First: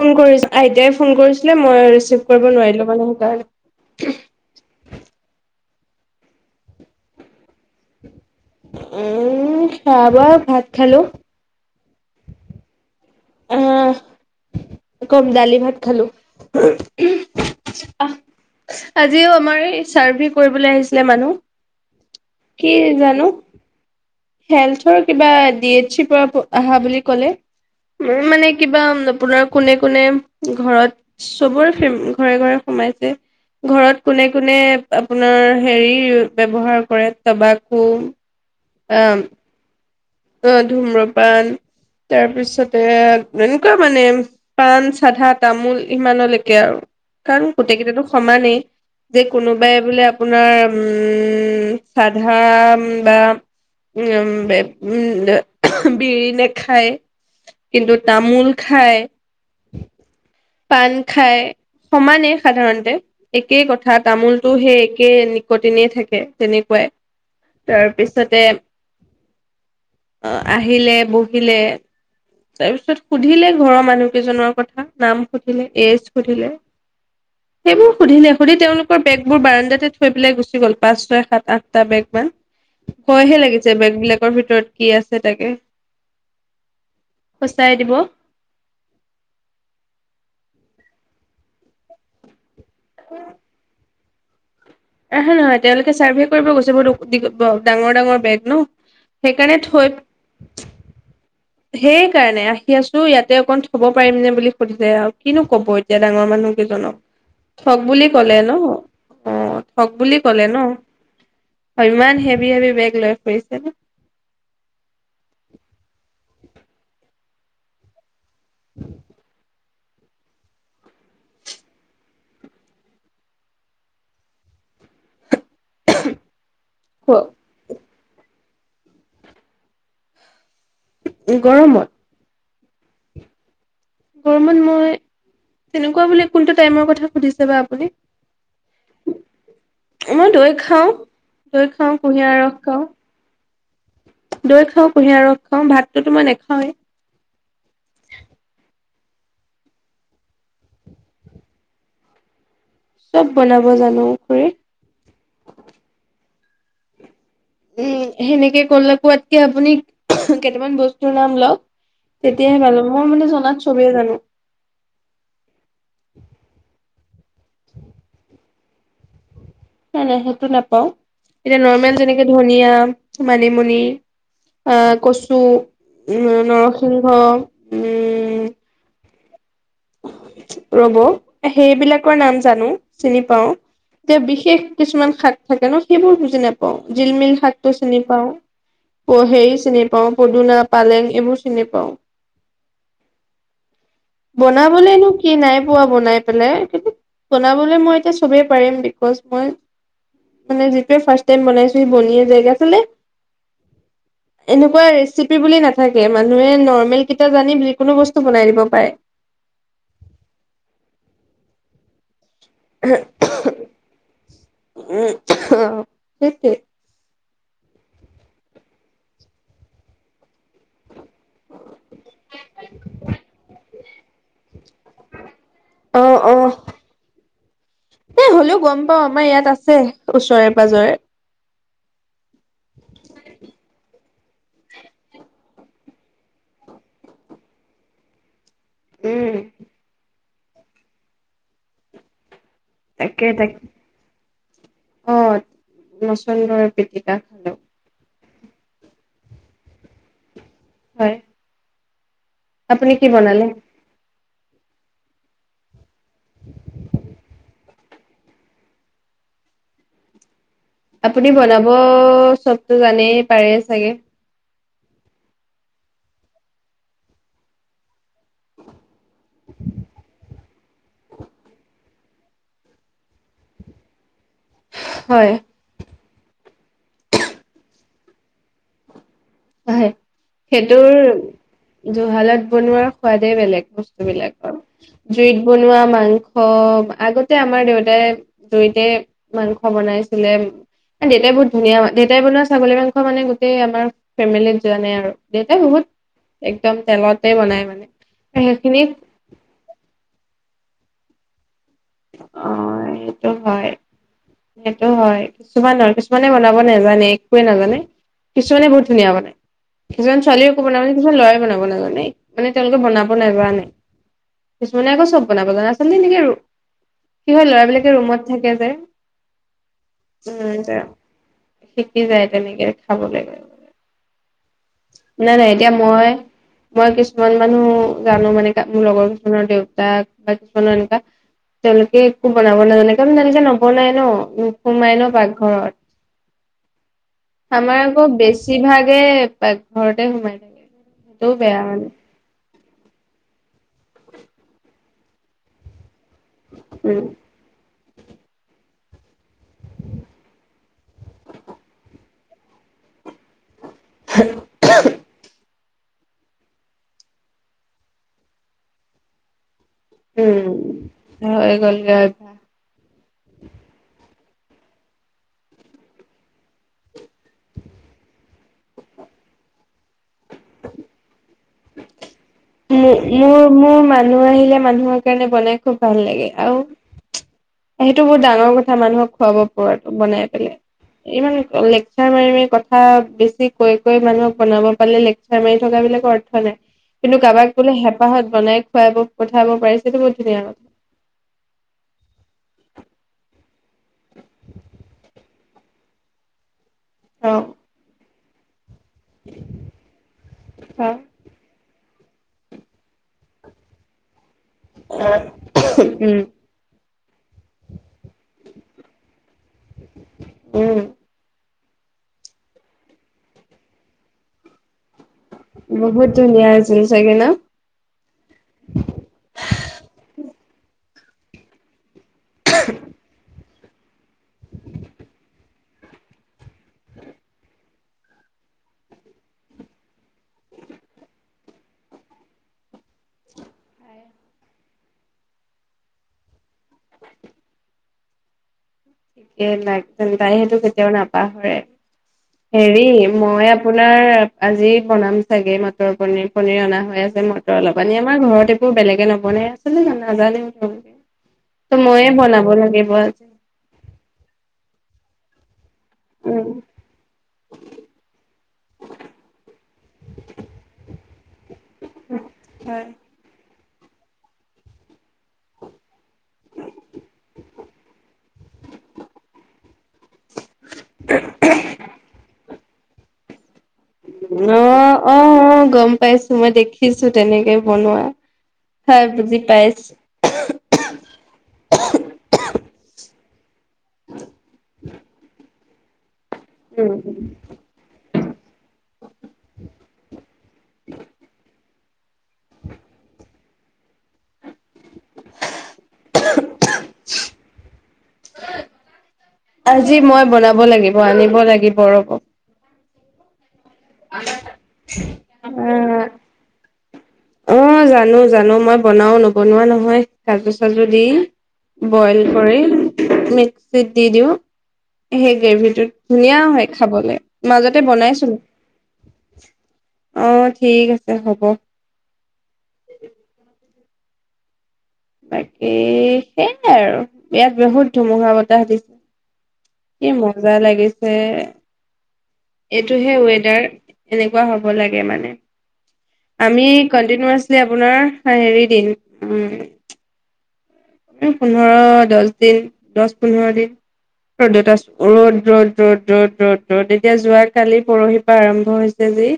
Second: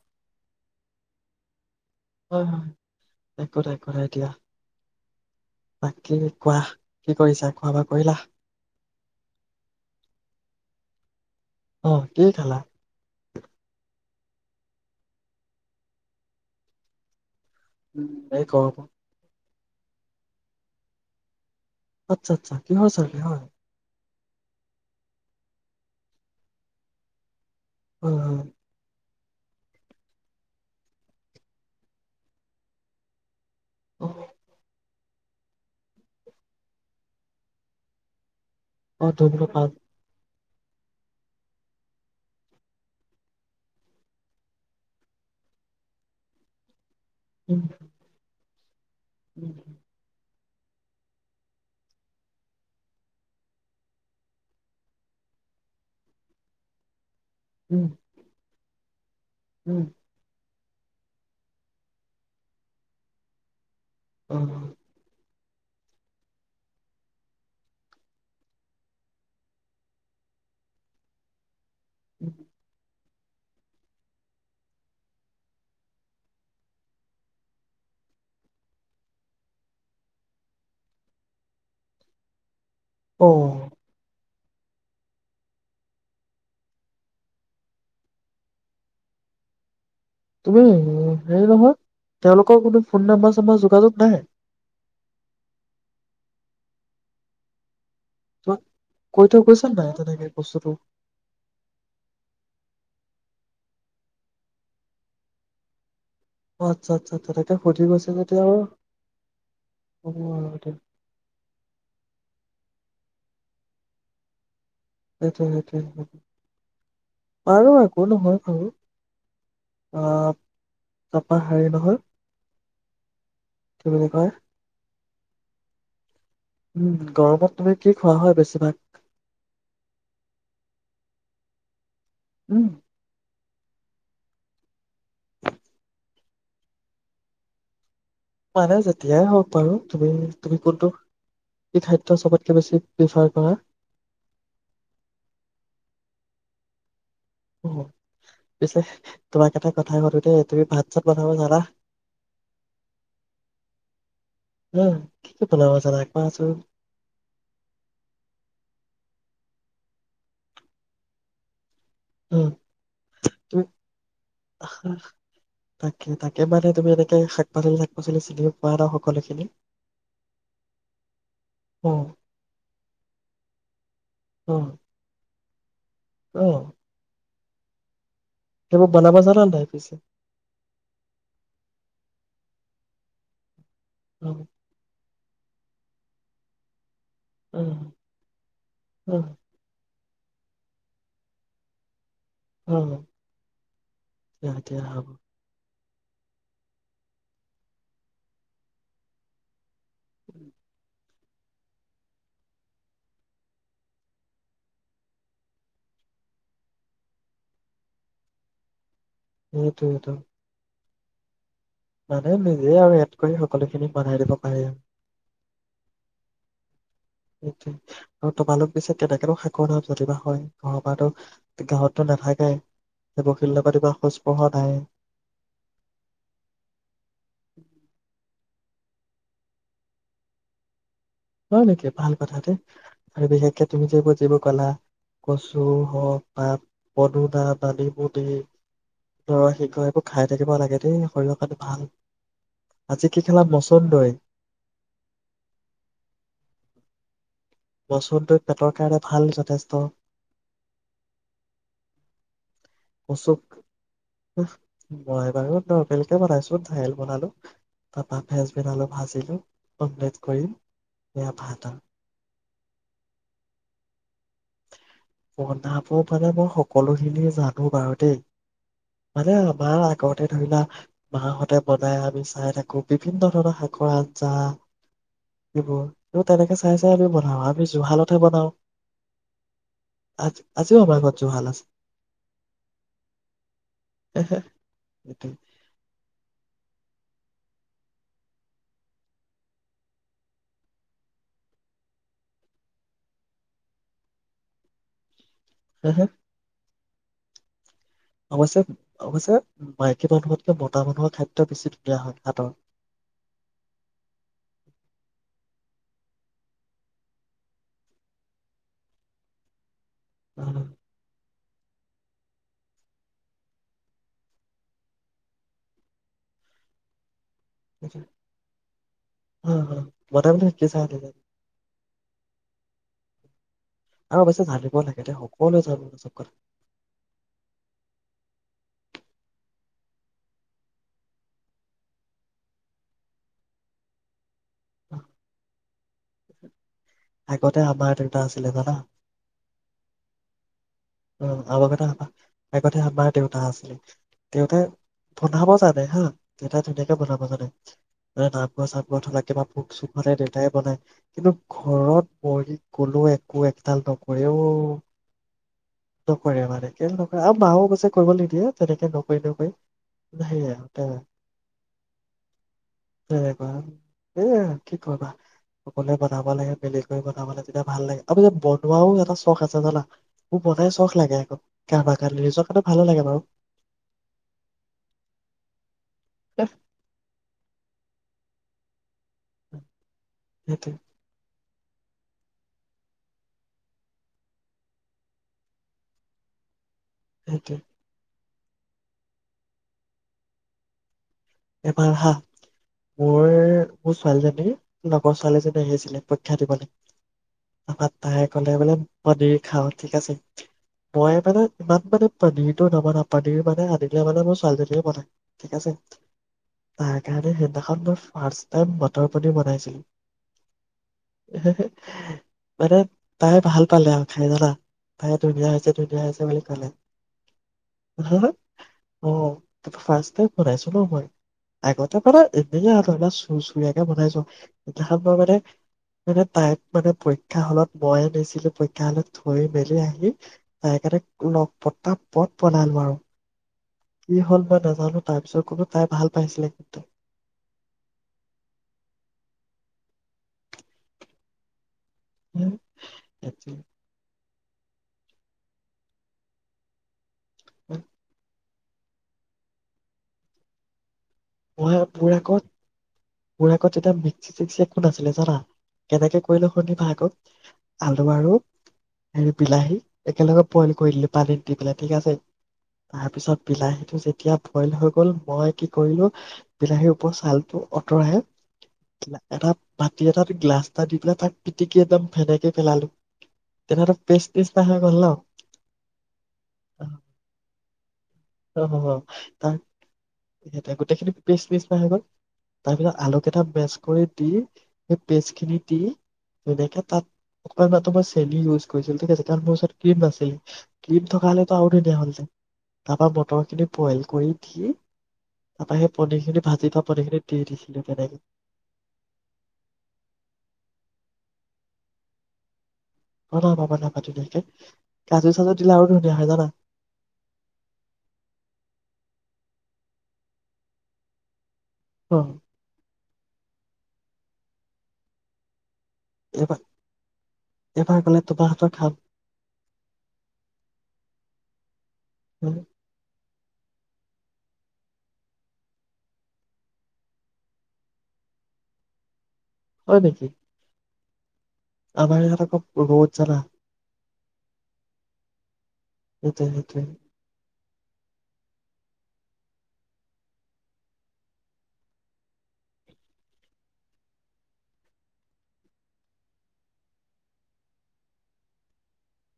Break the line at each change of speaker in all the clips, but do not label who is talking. Phone কৰি আইতাই phone কৰিছিলে মই ৰিচিভ
হয়
কৰিব
হয়
নোৱাৰিলো মানে
একো নাই একো নাই
সেইকাৰণে
দিয়া বাকী কোৱা কি কৰিছা খোৱা বা কৰিলা
উম আবাৰ ভাত খালো
অঁ কি খালা
আহ অঁ কম দালি ভাত খালো
উম,
আহ
এই গৰমত
আজিও আমাৰ এই চাৰ্ভে কৰিবলৈ আহিছিলে মানুহ
আচ্ছা আচ্ছা
কি
কিহ চাৰলে
জানো
হয়
হেল্থৰ কিবা ডি এইচ পৰা আহা বুলি ক'লে
হয়
উ
হয়
মানে কিবা আপোনাৰ কোনে কোনে ঘৰত চবৰে ফিম ঘৰে ঘৰে সোমাইছে।
অ
ঘৰত কোনে কোনে আপোনাৰ হেৰি ব্যৱহাৰ কৰে তবাকু
অঁ ধুম্ৰপান।
অঁহ ধুম্ৰপান তাৰপিছতে এনেকুৱা মানে পাণ, চাধা, তামোল ইমানলেকে আৰু। কাৰণ
উম
গোটেইকেইটাতো সমানেই। যে কোনোবাই বোলে আপোনাৰ উম চাধা বা উম বে উম [unintelligible] বিৰি নেখায়।
উম
কিন্তু তামোল খাই
উম।
পাণ খাই, সমানেই সাধাৰণতে একেই কথ ঠা তামোলটো
উম,
সেই একেই কটিনেই থাকে তেনেকুৱাই, তাৰপিছতে অঁহ আহিলে বহিলে তাৰপিছত সুধিলে ঘৰৰ মানুহকেইজনৰ কথা নাম সুধিলে এইজ সুধিলে সেইবোৰ সুধিলে সুধি তেওঁলোকৰ বেগ বোৰ বাৰাণ্ডাতে থৈ পেলাই গুচি গ'ল পাঁচ, ছয়, সাত, আঠটা বেগ মান।
অ
ভয়
অ
হে লাগিছে বেগ বিলাক বেগৰ ভিতৰত কি আছে তাকে? ফচাই দিব।
তুমি হেৰি নহয় তেওঁলোক কোনো ফোন নাম্বাৰ-চম্বাৰ যোগাযোগ নাই।
আহে নহয় তেওঁলোকে চাৰ্ভে কৰিব গৈছে বহুত ডাঙৰ ডাঙৰ বেগ ন
তোমাক কৈ
সেইকাৰণে
গৈছে
থৈ
নাই তেনেকে বস্তুটো
সেই কাৰণে আহি আছো ইয়াতে অকন থ'ব পাৰিম নে বুলি সুধিছে আৰু কিনো কব। এতিয়া ডাঙৰ মানুহ
অ আচ্ছা আচ্ছা তেনেকে
কেইজনক ঠগ
সুধি
বুলি
গৈছে
কলে
যেতিয়া
ন
আৰু
অ ঠগ
হ'ব
বুলি কলে
আৰু এতিয়া
ন ইমান হেভি হেভি বেগ লৈ ফুৰিছে ন'।
সেইটোৱে সেইটোৱে আৰু একো নহয়। আৰু অ', সপা হেৰি নহয় কি বুলি কয়।
[inaudible]
উম, গাঁৱৰ পৰা তুমি কি খোৱা হয় বেছিভাগ?
গৰমত?
উম।
গৰমত মই তেনেকুৱা বুলি কোনটো টাইমৰ কথা সুধিছে বা আপুনি?
মানে যেতিয়াই হওক বাৰু তুমি
মই দৈ
তুমি কোনটো
খাওঁ দৈ
কি
খাওঁ
খাদ্য
কুঁহিয়াৰ
চবতকে
ৰস
বেছি
খাওঁ
প্ৰিফাৰ কৰা?
দৈ খাওঁ কুঁহিয়াৰ ৰস খাওঁ ভাতটোতো মই নেখাওঁ। হয়।
পিছে তোমাক এটা কথা শুধো দেই তুমি ভাত চাত বনাব জানা?
চব বনাব জানো খুৰী।
উম, কি কি বনাব [inaudible]
উম, সেনেকে ক'লে কোৱাতকে আপুনি কেইটামান বস্তুৰ নাম লওঁক।
উম,
চবেই জানো
তাকে, তাকে মানে তুমি এনে [unintelligible] পাচলি শাক-পাচলি চিনিও বাৰাণ্ডাত সকলোখিনি
নাই নাই সেইটো নাপাও এতিয়া নৰ্মেল
অ',
যেনেকে ধনিয়া, মানিমুনি,
অ',
আহ কচু উম নৰসিংহ, উম।
তুমি বনাব জানা? [unintelligible]
ৰ'ব সেইবিলাকৰ নাম জানো। চিনি পাওঁ যে
অ',
বিশেষ কিছুমান খাদ্য থাকে ন সেইবোৰ বুজি নাপাও জিলমিল শাকটো
অ',
চিনি পাওঁ
অ',
হেৰি চিনি পা পাওঁ পদুনা পালেং এইবোৰ চিনি পাওঁ
অ দিয়া দিয়া হ'ব
বনাবলেনো কি নাই পোৱা বনাই পেলে কিন্তু বনাবলৈ এতিয়া মই চবেই পাৰিম বিকজ মই মানে যিটোৱে ফাৰ্ষ্ট টাইম বনাইছো সি বনিয়ে যায় গে আচলতে এনেকুৱা ৰেচিপি বুলি নাথাকে। মানুহে নৰ্মেল কেইটা জানি যিকোনো বস্তু বনাই দিব পাৰে
সেইটোৱেইটো মানে নিজে আৰু এড কৰি সকলোখিনি বনাই দিব পাৰি
অ সেইটোৱেই
[unintelligible] আৰু তোমালোক পিছে তেনেকো শাকৰ নাম জানিবা হয় ঘৰৰ পৰাতো গাঁৱতো নাথাকাই বশিল্য [unintelligible] নাই
অ অ এ হ'লেও গম পাও আমাৰ ইয়াত আছে ওচৰে পাজৰে
হয় নেকি ভাল কথা দে আৰু বিশেষকে তুমি যিবোৰ যিবোৰ কলা কচু হওক তাত পদুনা, মানিমুনি
উম
অ সি ক এইবোৰ খাই থাকিব লাগে দেই শৰীৰৰ কাৰণে ভাল আজি
তাকে
কি খেলা
তাকে
মচণ্ডই
মছন্দৰী পিটিকা খালোঁ
[unintelligible] পেটৰ কাৰণে ভাল যথেষ্ট
হয় আপুনি কি
কচু
বনালে
মই বাৰু নৰ্মেল কে বনাইছো দাইল বনালো তাৰাপা ফেচবিন আলু ভাজিলো অমলেট কৰিম
আপুনি
এয়া ভাত
বনাব
আৰু
চব ো জানেই পাৰে চাগে
বনাব মানে মই সকলোখিনি জানো বাৰু দেই মানে আমাৰ আগতে ধৰি লোৱা মাহতে বনাই আমি চাই থাকো বিভিন্ন ধৰণৰ শাকৰ আ ঞ্জা
হয়।
এইবোৰ ত তেনেকে চাই চাই আমি বনাওঁ আমি জুহালতহে বনাওঁ
হয় সেইটোৰ
ঘৰত জুহাল আছে
জুহালত বনোৱাৰ সোৱাদেই বেলেগ বস্তু বিলাকৰ জুইত বনোৱা মাংস আগতে আমাৰ দেউতাই জুইতে মাংস বনাইছিলে দেউতাই বহুত ধুনীয়া দেউতাই বনোৱা ছাগলী মাংস মানে গোটেই আমাৰ ফেমিলিত যোৱা নাই আৰু দেউতা
হে
বহুত একদম তেলতে বনাই মানে
অৱশ্যে
সেইখিনি
অৱশ্যে মাইকী মানুহত মতা মানুহৰ খাদ্য বেছি ধুনীয়া হয়
অ
হাতৰ
সেইটো হয় সেইটো হয় কিছুমান ন কিছুমানে বনাব নাজানে একোৱে নাজানে কিছুমানে বহুত ধুনীয়া বনায় কিছুমান
অ
ছোৱালীয়েও একো বনাব নাজানে কিছুমান লৰাই বনাব নাজানে মানে মানে তেওঁলোকে বনাব নেজানে কিছুমানে আকৌ চব বনাব জানে আচলতে নেকি আৰু কি হয় ল'ৰা বিলাকে ৰুমত থাকে যে
অ মতা মানুহে শিকি চাই
উ
নাজানো
শিকি যায় তেনেকে খাবলৈে
আৰু অৱশ্যে জানিব লাগে দে
নাই নাই
সকলোৱে
এতিয়া
জানো
মই
চব কথা
মই কিছুমান মানুহ জানো মানে মোৰ লগৰ কিছুমানৰ দেউতাক বা কিছুমানৰ এনেকুৱা তেওঁলোকে একো বনাব নাজানে কাৰণ জানিছে ন, ওপৰলৈ এনেও নোসোমাই ন পাকঘৰত।
আগতে
আমাৰ আকৌ
দেউতা আছিলে জানা
বেছিভাগে পাকঘৰত তেওঁ সোমাই থাকে।
উ উ
সেইটোও
উ
বেয়া
আমাৰ কথা
মানে
ভাবা। আগতে আমাৰ দেউতা আছিলে, দেউতাই বনাব জানে হা দেউতাই
উম
ধুনীয়াকৈ বনাব জানে। এই নামঘৰ-চামঘৰত হ'লে কিমান ভোগ-চোগ মানে দেউতাই বনাই, কিন্তু ঘৰত মৰি গলেওঁ একো এক ডালপাত সৰে অ'অঅ। নকৰে মানে, কেইলে নকৰে আৰু মাওঁ অৱশ্যে কৰিব নিদিয়ে তেনেকে নকৰি, নকৰি। সেয়ে
উম,
আৰু তে-
হৈ গ'লগে অভ্যাস।
তেনেকুৱা, এইয়াই কি কৰিবা। সকলোৱে বনাব লাগে, মিলি কৰি বনাব লাগে তেতিয়া ভাল লাগে। অবৱশ্যে বনোৱাওঁ এটা চখ আছে জানা? মোৰ বনাই চখ লাগে আকৌ কাৰণে নিজৰ কাৰণে ভালো
মো,
লাগে বাৰু
মোৰ, মোৰ মানুহ আহিলে, মানুহৰ কাৰণে বনাই খুব ভাল লাগে আৰু এইটো বহুত ডাঙৰ কথা মানুহক খুৱাব পৰাটো, বনাই
সেইটোৱে
পেলাই ইমান লেকচাৰ মাৰি, মাৰি কথা বেছি কৈ, কৈ মানুহক বনাব পালে, লেকচাৰ মাৰি থকা বিলাকৰ অৰ্থ নাই। কিন্তু কাৰোবাক
সেইটোৱে
বোলে হেঁপাহত বনাই খুৱাব পঠাব পাৰিছেতো বহুত ধুনীয়া
এবাৰ হাহ মোৰ, মোৰ ছোৱালীজনীৰ লগৰ ছোৱালীজনী আহিছিলে পৰীক্ষা দিবলৈ।
অ
আমাক তাই ক'লে বোলে পনীৰ খাওঁ ঠিক আছে, চুচ
অ
মই মানে ইমান মানে পনীৰটোও নবনাও, পনীৰ মানে আনিলে মানে মোৰ স নৱনাও মানুহজনীয়ে বনাই ঠিক আছে।
উম
তাইৰ কাৰণে সেইদিনাখন মই ফাষ্ট টাইম মটৰ পনীৰ বনাইছিলো।
উম
মানে তাই ভাল পালে আৰু খাই জানা? তাই ধুনীয়া হৈছে, ধুনীয়া
বহুত
হৈছে বুলি কলে।
আছিল চাগে ন?
অ' ফাষ্ট টাইম বনাইছো ন মই। আগত তাৰপৰা এদিনে চুৰ্চুৰীয়াকৈ বনাইছো। দেহাক মই মানে, মানে তাইক মানে, পৰীক্ষাহ'লত ময়েই নিছিলো। পৰীক্ষা হ'লত থৈ মেলি আহি তাইৰ কাৰণে ন পতা-পত বনালো আৰু, কি হ'ল মই নাজানো? তাৰ পিছত ক'ব তাই ভাল পাইছিলে।
কেই তে তাই সেইটো কেতিয়াও নাপাহৰে হেৰি মই আপোনাৰ আজি বনাম চাগে মটৰ পনিৰ পনিৰ অনা হৈ আছে মটৰ অলপ পানী আমাৰ ঘৰতে মোৰ বেলেগে নবনাই আছিলতে নাজানেও ত
মই
মইয়ে
মোৰ আগত
বনাব লাগিব আজি
মোৰ আগত [unintelligible] নাছিলে জানা কেনেকে কৰিলো
উম
শুনিবা আকৌ আলু আৰু হেৰি বিলাহী একেলগে বইল কৰি দিলো পানীত দি পেলাই ঠিক আছে
হয়।
তাৰপিছত বিলাহীটো যেতিয়া বইল হৈ গ'ল মই কি কৰিলোঁ বিলাহীৰ ওপৰত ছালটো আঁতৰাই এটা বাটি এটাত গ্লাছ এটা দি পেলাই তাক পিটিকি একদম ফেনেকে পেলালো তেনেহ'লে পেষ্ট নিচিনা
অ
হৈ গ'ল ন
অ অ গম পাইছো মই দেখিছো তেনেকে বনোৱা
অ, অ, অ।
খাই বুজি
তাৰ
পাইছো
সেই গোটেইখিনি পেষ্ট নিচিনা হৈ গ'ল তাৰ পিছত আলু কেইটা মেচ কৰি দি সেই পেষ্ট খিনি দি তেনেকে
উম।
তাত অকমান মাত্ৰ মই চেনী ইউজ কৰিছিলো ঠিক আছে কাৰণ মোৰ ওচৰত ক্ৰীম নাছিল ক্ৰীম থকা হ'লে তো আৰু দিয়া হ'ল যে তাৰপা মতৰ খিনি বইল কৰি দি তাপৰা সেই পনিৰ খিনি ভাজি থোৱা পনীৰ খিনি দি দি [unintelligible]
আজি মই বনাব লাগিব আনিব লাগিব ৰ
হ বনাবা ধুনীয়াকে কাজু চাজু দিলে আৰু
অ'।
ধুনীয়া হয় জানা
অ জানো জানো মই বনাও নবনোৱা নহয় কাজু চাজু দি
অ
বইল কৰি মিক্সিত দি দিওঁ সেই গ্ৰেভিটোত ধুনীয়া
এবাৰ
হয় খাবলৈ মাজতে
এবাৰ গ'লে
বনাইছো
তোমাৰ হাতৰ খাম
অ ঠিক আছে হ'ব
উম
বাকী সেই আৰু ইয়াত বহুত ধুমুহা বতাহ দিছে
হয়
কি
নেকি?
মজা লাগিছে যে
আমাৰ ইয়াত আকৌ ৰ'দ
এইটোহে
জানা
ৱেডাৰ এনেকুৱা হ'ব লাগে মানে।
সেইটোৱে
আমি
সেইটোৱে।
কণ্টিনিআচ কি যে আপোনাৰ হেৰি দিন উম পোন্ধৰ, দহ দিন দহ পোন্ধৰ দিন ৰ'দত ৰ'দ, ৰ'দ, ৰ'দ, ৰ'দ, ৰ'দ, ৰ'দ এতিয়া যোৱ কালি পৰশিপা আৰম্ভ হৈছে যি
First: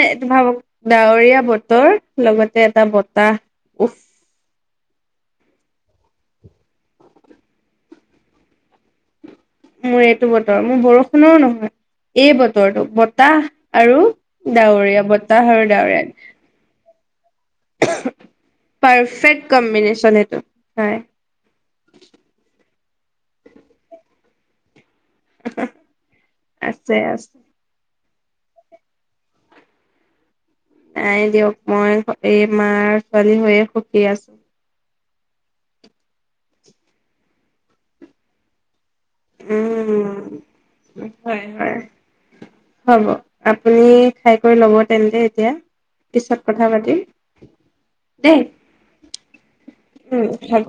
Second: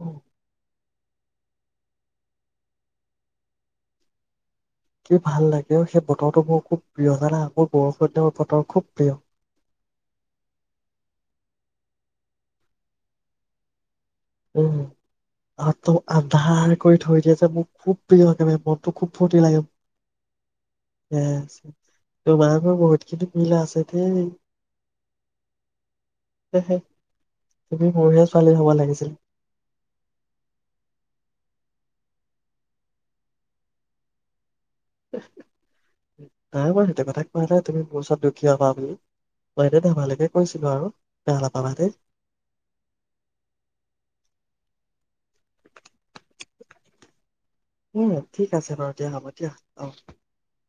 উম,
ভাৱক ডাৱৰীয়া বতৰ লগতে এটা বতাহ উফ।
কি ভাল লাগে সেই বতৰটো মোৰ খুব প্ৰিয় জানা মোৰ বৰষুণ দি বতৰ খুব প্ৰিয়।
মোৰ এইটো বতৰ মোৰ বৰষুণও নহয়, এই বতৰটো বতাহ আৰু
উম,
ডাৱৰীয়া বতাহ
আৰু
ডাৱৰীয়া
তোক আন্ধাৰ কৰি থৈ দিয়া যে, মোৰ খুব প্ৰিয় একেবাৰে মনটো খুব
পাৰফেক্ট
ফূৰ্তি লাগে
কম্বিনেশ্যন সেইটো হয়
[unintelligible] [unintelligible] মিলা আছে দেই। [unintelligible]
আছে আছে
ছোৱালী হ'ব লাগিছিল
নাই দিয়ক, মই এই মাৰ ছোৱালী হৈয়ে সুখী আছো।
নাই মই সেইটো কথা কোৱা তুমি মোৰ ওচৰত দুখীয়া হোৱা বুলি মই এনে
উম,
ধেমালিকে কৈছিলো আৰু। বেয়া
হয়,
নাপাবা
হয়,
দেই,
হ'ব আপুনি খাই কৰি ল'ব [unintelligible] এতিয়া পিছত কথা পাতিম।
উম,
দেই
ঠিক আছে বাৰু দিয়া হ'ব দিয়া অ'।
উম হ'ব